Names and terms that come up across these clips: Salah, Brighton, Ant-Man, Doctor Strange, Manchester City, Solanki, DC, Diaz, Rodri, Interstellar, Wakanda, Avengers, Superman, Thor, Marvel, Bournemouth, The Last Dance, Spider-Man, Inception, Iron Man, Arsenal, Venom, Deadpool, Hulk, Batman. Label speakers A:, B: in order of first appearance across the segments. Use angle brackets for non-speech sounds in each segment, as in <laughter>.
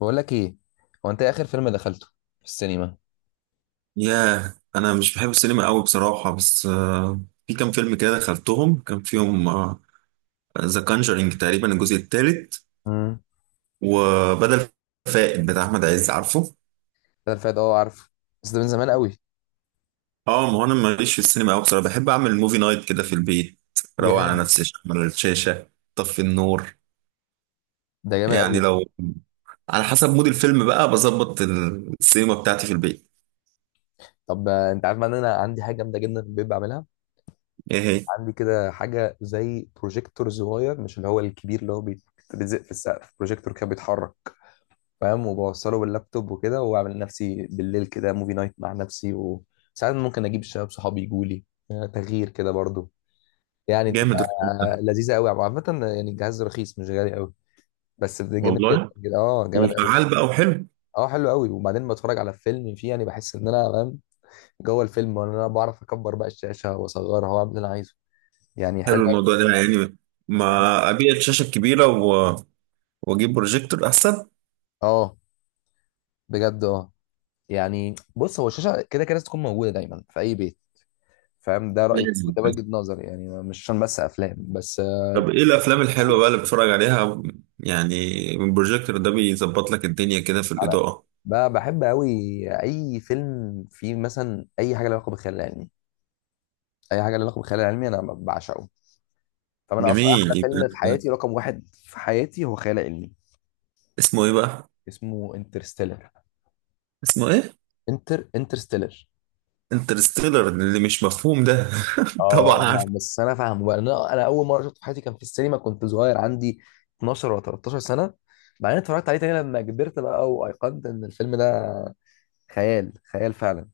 A: بقول لك ايه. هو انت إيه اخر فيلم دخلته في السينما؟
B: ياه، انا مش بحب السينما قوي بصراحه، بس في كام فيلم كده دخلتهم، كان فيهم ذا كانجرينج تقريبا الجزء الثالث
A: امم
B: وبدل فائد بتاع احمد عز، عارفه.
A: ده الفات، اه عارفه، بس ده من زمان قوي.
B: اه، ما هو انا ماليش في السينما قوي بصراحه، بحب اعمل موفي نايت كده في البيت، روق على
A: جامد.
B: نفسي، اشغل الشاشه، طفي النور.
A: ده جامد
B: يعني
A: قوي.
B: لو على حسب مود الفيلم بقى، بظبط السينما بتاعتي في البيت.
A: طب، انت عارف بقى ان انا عندي حاجه جامده جدا في البيت بعملها.
B: ايه هي؟
A: عندي كده حاجه زي بروجيكتور صغير، مش اللي هو الكبير اللي هو بيتلزق في السقف، بروجيكتور كده بيتحرك، فاهم، وبوصله باللابتوب وكده، واعمل لنفسي بالليل كده موفي نايت مع نفسي، وساعات ممكن اجيب الشباب صحابي يجوا لي، تغيير كده برضو. يعني بتبقى
B: جامد الفيلم ده.
A: لذيذه قوي عامه. يعني الجهاز رخيص، مش غالي قوي، بس ده جامد جدا
B: والله
A: كده، جامد قوي.
B: وفعال بقى وحلو.
A: اه، حلو قوي. وبعدين بتفرج على فيلم فيه، يعني بحس ان انا فاهم جوه الفيلم، وان انا بعرف اكبر بقى الشاشه واصغرها واعمل اللي انا عايزه. يعني حلو
B: حلو الموضوع
A: أوي.
B: ده، يعني
A: حلو.
B: ما ابيع الشاشه الكبيره و... واجيب بروجيكتور احسن.
A: اه بجد اه. يعني بص، هو الشاشه كده كده لازم تكون موجوده دايما في اي بيت، فاهم؟ ده رايي
B: لازم.
A: وده وجهه نظري، يعني مش عشان بس افلام بس،
B: طب ايه الافلام الحلوه بقى اللي بتتفرج عليها؟ يعني البروجيكتور ده بيظبط لك الدنيا كده في
A: على...
B: الاضاءه.
A: بقى بحب قوي اي فيلم فيه مثلا اي حاجه لها علاقه بالخيال العلمي. اي حاجه لها علاقه بالخيال العلمي انا بعشقه. طب انا اصلا
B: جميل،
A: احلى فيلم في حياتي، رقم واحد في حياتي، هو خيال علمي.
B: اسمه ايه بقى؟
A: اسمه انترستيلر.
B: اسمه ايه؟
A: انترستيلر.
B: انترستيلر اللي مش مفهوم ده. <laughs> طبعا
A: اه
B: عارف.
A: لا، بس انا فاهمه بقى. انا اول مره شفته في حياتي كان في السينما، كنت صغير، عندي 12 ولا 13 سنه. بعدين اتفرجت عليه تاني لما كبرت بقى، وايقنت ان الفيلم ده خيال فعلا.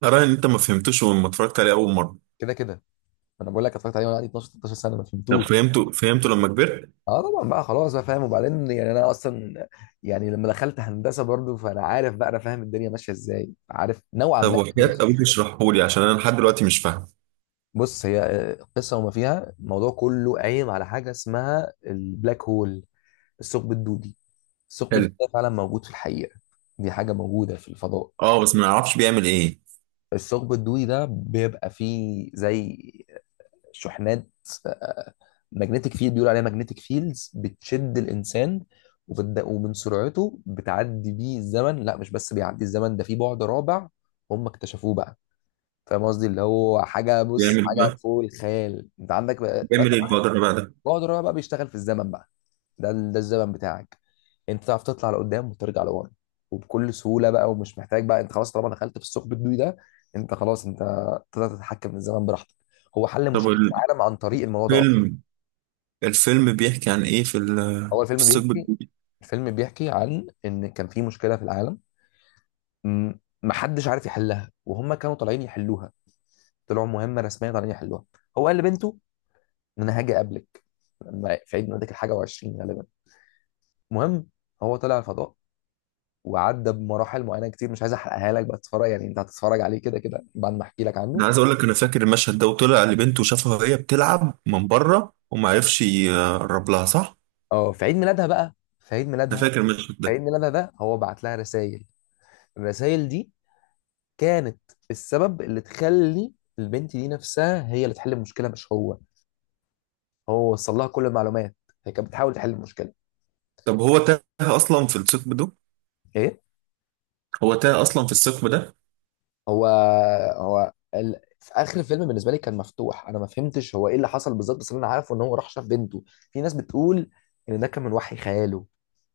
B: ترى ان انت ما فهمتوش لما اتفرجت عليه اول مره؟
A: كده كده انا بقول لك اتفرجت عليه وانا عندي 12، 13 سنه، ما
B: طب
A: فهمتوش.
B: فهمته لما كبرت؟
A: اه طبعا بقى، خلاص بقى فاهم. وبعدين يعني انا اصلا، يعني لما دخلت هندسه برضو، فانا عارف بقى، انا فاهم الدنيا ماشيه ازاي، عارف نوعا
B: طب،
A: ما الدنيا
B: وحياة
A: ماشيه
B: ابوك
A: ازاي.
B: اشرحه لي، عشان انا لحد دلوقتي مش فاهم.
A: بص، هي قصة، وما فيها. الموضوع كله قايم على حاجة اسمها البلاك هول، الثقب الدودي. الثقب
B: حلو.
A: الدودي ده فعلا موجود في الحقيقة، دي حاجة موجودة في الفضاء.
B: اه، بس ما اعرفش بيعمل ايه.
A: الثقب الدودي ده بيبقى فيه زي شحنات، ماجنتيك فيلد، بيقول عليها ماجنتيك فيلدز، بتشد الإنسان ومن سرعته بتعدي بيه الزمن. لا، مش بس بيعدي الزمن، ده في بعد رابع هم اكتشفوه بقى. فاهم قصدي؟ اللي هو حاجة، بص،
B: بيعمل ايه
A: حاجة
B: بقى؟
A: فوق الخيال. انت عندك
B: بيعمل ايه البقدر بقى ده؟
A: بعد الرابع بقى، بيشتغل في الزمن بقى. ده الزمن بتاعك، انت تعرف تطلع لقدام وترجع لورا، وبكل سهوله بقى، ومش محتاج بقى. انت خلاص طالما دخلت في الثقب الدوي ده، انت خلاص، انت تقدر تتحكم في الزمن براحتك. هو حل
B: طب
A: مشكله العالم عن طريق الموضوع ده اصلا.
B: الفيلم، الفيلم بيحكي عن ايه في
A: هو
B: في
A: الفيلم
B: الثقب
A: بيحكي
B: الجديد؟
A: الفيلم بيحكي عن ان كان في مشكله في العالم، م- محدش عارف يحلها، وهم كانوا طالعين يحلوها. طلعوا مهمه رسميه طالعين يحلوها. هو قال لبنته ان انا هاجي اقابلك لما في عيد ميلادك الحاجه و20 غالبا. المهم، هو طلع الفضاء، وعدى بمراحل معينه كتير، مش عايز احرقها لك بقى، تتفرج. يعني انت هتتفرج عليه كده كده بعد ما احكي لك عنه.
B: انا عايز اقول لك انا فاكر المشهد ده، وطلع لبنته وشافها وهي بتلعب من بره وما عرفش يقرب لها، صح؟
A: اه، في عيد ميلادها بقى، في عيد
B: انا
A: ميلادها.
B: فاكر المشهد
A: في
B: ده.
A: عيد ميلادها ده هو بعت لها رسائل. الرسائل دي كانت السبب اللي تخلي البنت دي نفسها هي اللي تحل المشكله، مش هو. هو وصل لها كل المعلومات، هي كانت بتحاول تحل المشكله.
B: طب هو تاه اصلا في الثقب ده؟
A: ايه؟
B: هو تاه اصلا في الثقب ده؟
A: هو هو ال... في اخر الفيلم بالنسبه لي كان مفتوح، انا ما فهمتش هو ايه اللي حصل بالظبط، بس اللي انا عارفه ان هو راح شاف بنته. في ناس بتقول ان ده كان من وحي خياله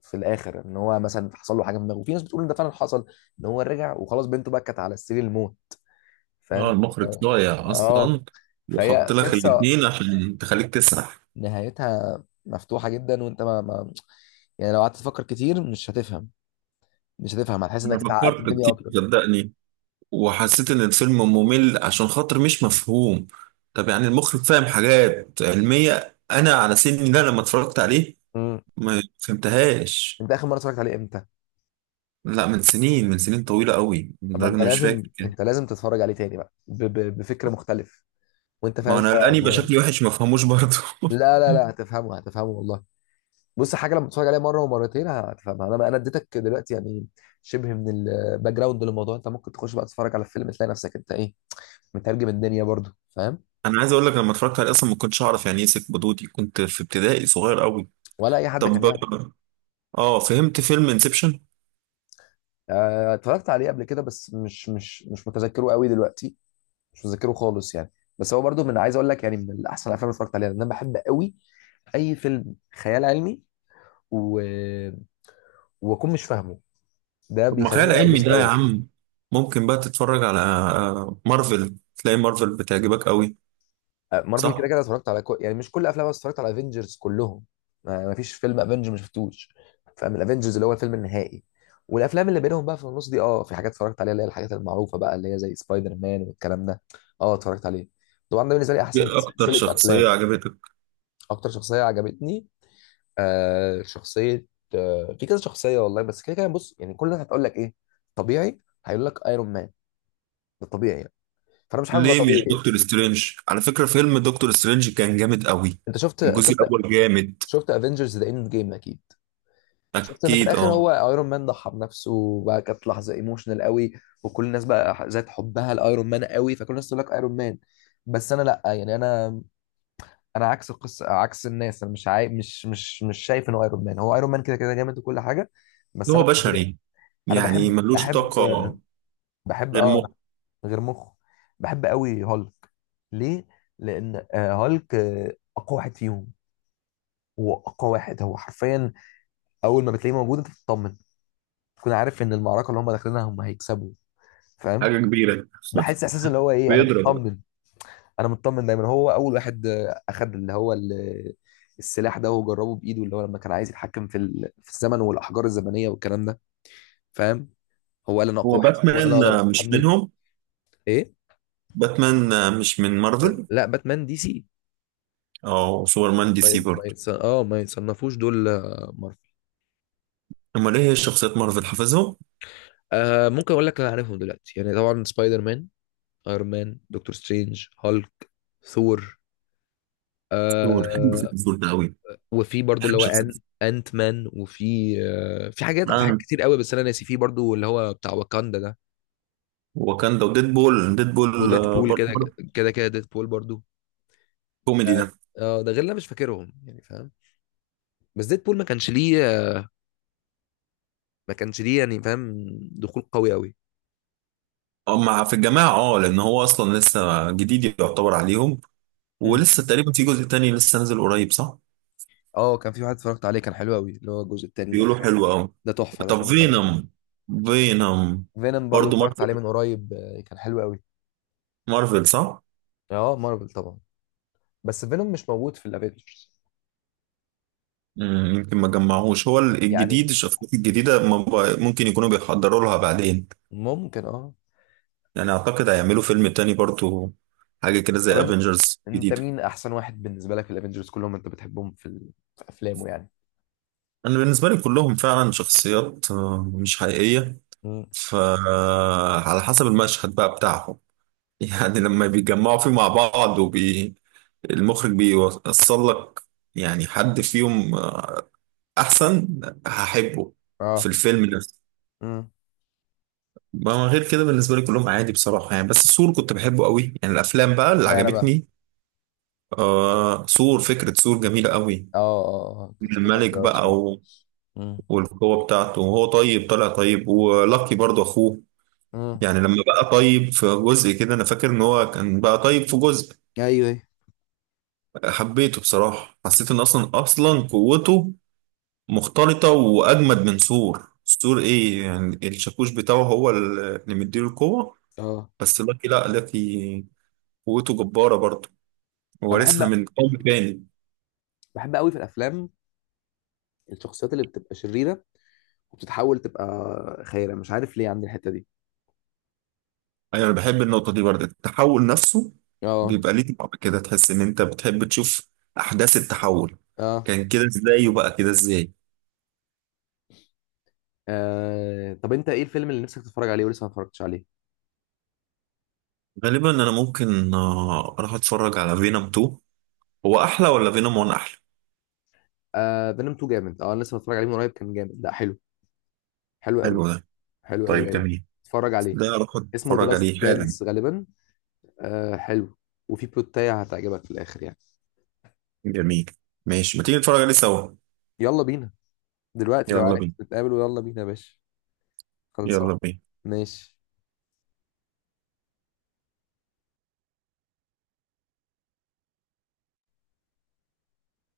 A: في الاخر، ان هو مثلا حصل له حاجه في دماغه، وفي ناس بتقول ان ده فعلا حصل، ان هو رجع وخلاص، بنته بكت على سرير الموت،
B: اه،
A: فاهم؟
B: المخرج ضايع
A: اه،
B: اصلا، وحط
A: فهي
B: لك
A: قصه
B: الاثنين عشان تخليك تسرح.
A: نهايتها مفتوحه جدا. وانت ما, ما يعني لو قعدت تفكر كتير مش هتفهم. هتحس
B: انا
A: انك اتعقدت
B: فكرت
A: الدنيا
B: كتير
A: اكتر.
B: صدقني، وحسيت ان الفيلم ممل عشان خاطر مش مفهوم. طب يعني المخرج فاهم حاجات علمية، انا على سني ده لما اتفرجت عليه
A: امم
B: ما فهمتهاش.
A: انت اخر مره اتفرجت عليه امتى؟
B: لا، من سنين، من سنين طويلة قوي،
A: طب ما
B: لدرجة
A: انت
B: اني مش
A: لازم،
B: فاكر كده.
A: تتفرج عليه تاني بقى ب... بفكر مختلف، وانت
B: ما
A: فاهم
B: انا
A: شويه على
B: الاني يبقى
A: الموضوع ده.
B: شكلي وحش ما فهموش برضه.
A: لا، هتفهمه، والله. بص، حاجه لما تتفرج عليها مره ومرتين هتفهمها. انا اديتك دلوقتي يعني شبه من الباك جراوند للموضوع. انت ممكن تخش بقى تتفرج على الفيلم، تلاقي نفسك انت ايه، مترجم الدنيا برضو، فاهم.
B: <laughs> انا عايز اقول لك لما اتفرجت عليه اصلا ما كنتش اعرف يعني ايه سيف بدودي، كنت في ابتدائي صغير قوي.
A: ولا اي حد كان
B: طب
A: يعرف.
B: اه، فهمت فيلم انسبشن؟
A: اتفرجت عليه قبل كده، بس مش متذكره قوي دلوقتي، مش متذكره خالص يعني. بس هو برضو من، عايز اقول لك، يعني من احسن الافلام اللي اتفرجت عليها، لان انا بحب قوي اي فيلم خيال علمي. و... واكون مش فاهمه، ده
B: طب ما
A: بيخليني
B: خيال علمي
A: اتبسط
B: ده يا
A: قوي.
B: عم، ممكن بقى تتفرج على مارفل، تلاقي مارفل بتعجبك قوي.
A: مارفل كده
B: صح.
A: كده اتفرجت على كل... يعني مش كل افلامها، بس اتفرجت على افنجرز كلهم. ما فيش فيلم افنجر ما شفتوش، فاهم؟ الافنجرز اللي هو الفيلم النهائي، والافلام اللي بينهم بقى في النص دي، اه في حاجات اتفرجت عليها، اللي هي الحاجات المعروفه بقى، اللي هي زي سبايدر مان والكلام ده، اه اتفرجت عليه طبعا. ده بالنسبه لي احسن
B: ايه اكتر
A: سلسله
B: شخصية
A: افلام.
B: عجبتك؟
A: اكتر شخصيه عجبتني، شخصيه، في كذا شخصيه والله. بس كده كده، بص، يعني كل الناس هتقول لك ايه، طبيعي، هيقول لك ايرون مان. ده طبيعي يعني. فانا مش حابب
B: ليه
A: أبقى
B: مش
A: طبيعي.
B: دكتور سترينج؟ على فكرة فيلم دكتور سترينج كان جامد قوي.
A: انت
B: الجزء
A: شفت،
B: الاول جامد.
A: شفت افنجرز ذا اند جيم اكيد. شفت ان في
B: اكيد،
A: الاخر
B: اه.
A: هو ايرون مان ضحى بنفسه وبقى، كانت لحظه ايموشنال قوي، وكل الناس بقى ذات حبها لايرون مان قوي، فكل الناس تقول لك ايرون مان. بس انا لا، يعني انا، انا عكس القصه، عكس الناس. انا مش عاي... مش شايف انه ايرون مان، هو ايرون مان كده كده جامد وكل حاجه،
B: إن
A: بس
B: هو
A: انا بالنسبه لي،
B: بشري
A: انا
B: يعني ملوش طاقة.
A: بحب،
B: غير
A: اه أنا
B: مخ.
A: غير مخه، بحب قوي هالك. ليه؟ لان هالك اقوى واحد فيهم. هو اقوى واحد، هو حرفيا اول ما بتلاقيه موجود، انت بتطمن، تكون عارف ان المعركه اللي هم داخلينها هم هيكسبوا، فاهم.
B: حاجة كبيرة.
A: بحس احساس اللي هو
B: <laughs>
A: ايه، انا
B: بيضرب.
A: مطمن. انا مطمن دايما. هو اول واحد اخد اللي هو السلاح ده وجربه بايده، اللي هو لما كان عايز يتحكم في في الزمن والاحجار الزمنيه والكلام ده، فاهم. هو قال انا اقوى
B: هو
A: واحد وانا اللي
B: باتمان
A: اقدر
B: مش
A: اتحمل.
B: منهم؟
A: ايه؟
B: باتمان مش من مارفل؟
A: لا، باتمان دي سي.
B: او سوبرمان دي
A: ما ي-
B: سي
A: ما
B: برضه.
A: يتص... اه ما يتصنفوش دول مارفل.
B: امال ايه هي شخصيات مارفل حافظهم؟
A: آه، ممكن اقول لك انا عارفهم دلوقتي يعني، طبعا سبايدر مان، ايرون مان، دكتور سترينج، هالك، ثور،
B: دكتور حلو في
A: آه.
B: الدور ده قوي.
A: وفي برضو اللي
B: بحب
A: هو
B: شخصية
A: انت مان. وفي في حاجات،
B: سوبرمان،
A: كتير قوي، بس انا ناسي. في برضو اللي هو بتاع واكاندا ده،
B: واكاندا، وديدبول. ديدبول
A: وديت بول
B: برضه
A: كده
B: برضه
A: كده كده، ديت بول برضو. اه.
B: كوميدي.
A: ده غير اللي أنا مش فاكرهم يعني، فاهم. بس ديت بول ما كانش ليه، يعني فاهم، دخول قوي قوي.
B: اه، مع في الجماعة، اه، لأن هو أصلا لسه جديد يعتبر عليهم.
A: امم
B: ولسه تقريبا في جزء تاني لسه نازل قريب، صح؟
A: اه، كان في واحد اتفرجت عليه كان حلو قوي، اللي هو الجزء التاني
B: بيقولوا
A: الاخير.
B: حلو أوي.
A: ده تحفه، ده
B: طب
A: اتفرجت عليه كمان.
B: فينوم؟ فينوم
A: فينوم برضو
B: برضه
A: اتفرجت عليه
B: مارفل،
A: من قريب، كان حلو قوي.
B: مارفل صح؟
A: اه، مارفل طبعا. بس فينوم مش موجود في الافينجرز.
B: مم، يمكن ما جمعوش هو
A: يعني
B: الجديد، الشخصيات الجديدة ما ب- ممكن يكونوا بيحضروا لها بعدين.
A: ممكن، اه.
B: يعني أعتقد هيعملوا فيلم تاني برضه، حاجة كده
A: طب
B: زي
A: انت،
B: افنجرز جديدة.
A: مين احسن واحد بالنسبه لك في الافنجرز كلهم انت بتحبهم ال... في افلامه يعني.
B: أنا بالنسبة لي كلهم فعلا شخصيات مش حقيقية.
A: مم.
B: فعلى حسب المشهد بقى بتاعهم، يعني لما بيتجمعوا فيه مع بعض وبي، المخرج بيوصل لك يعني حد فيهم احسن هحبه في
A: اه.
B: الفيلم نفسه.
A: مم.
B: ما غير كده بالنسبه لي كلهم عادي بصراحه، يعني بس سور كنت بحبه قوي، يعني الافلام بقى اللي
A: اشمعنى بقى؟
B: عجبتني. آه، سور، فكره سور جميله قوي.
A: اه اه، اه كانت فترة
B: الملك
A: حلوة أوي
B: بقى
A: بصراحة.
B: و...
A: مم.
B: والقوه بتاعته، وهو طيب، طلع طيب، ولاكي برضه اخوه.
A: امم
B: يعني لما بقى طيب في جزء كده، انا فاكر ان هو كان بقى طيب في جزء،
A: ايوه ايوه.
B: حبيته بصراحة، حسيت ان اصلا اصلا قوته مختلطة واجمد من سور. سور ايه يعني؟ الشاكوش بتاعه هو اللي مديله القوة.
A: اه،
B: بس لاكي، لا، لاكي قوته جبارة برضه،
A: انا
B: وورثها من قوم تاني.
A: بحب قوي في الافلام الشخصيات اللي بتبقى شريره وبتتحول تبقى خيره، مش عارف ليه عندي الحته دي.
B: ايوه، انا بحب النقطة دي برضه، التحول نفسه
A: اه.
B: بيبقى ليه طعم كده، تحس ان انت بتحب تشوف احداث التحول،
A: اه.
B: كان كده ازاي وبقى كده ازاي.
A: طب انت ايه الفيلم اللي نفسك تتفرج عليه ولسه ما اتفرجتش عليه؟
B: غالبا انا ممكن اروح اتفرج على فينوم 2. هو احلى ولا فينوم 1 احلى؟
A: فينوم 2 جامد، اه، أنا لسه متفرج عليه من قريب، كان جامد، لا حلو، حلو قوي،
B: حلو ده؟
A: حلو
B: طيب
A: قوي قوي.
B: جميل،
A: اتفرج عليه،
B: ده اروح
A: اسمه ذا
B: اتفرج
A: لاست
B: عليه حالا.
A: دانس غالبا. آه حلو. وفي بلوتاية هتعجبك في الاخر يعني.
B: جميل. ماشي، ما تيجي نتفرج عليه سوا.
A: يلا بينا دلوقتي لو
B: يلا
A: عايز
B: بينا.
A: نتقابل، ويلا بينا يا باشا. خلصان.
B: يلا بينا.
A: ماشي.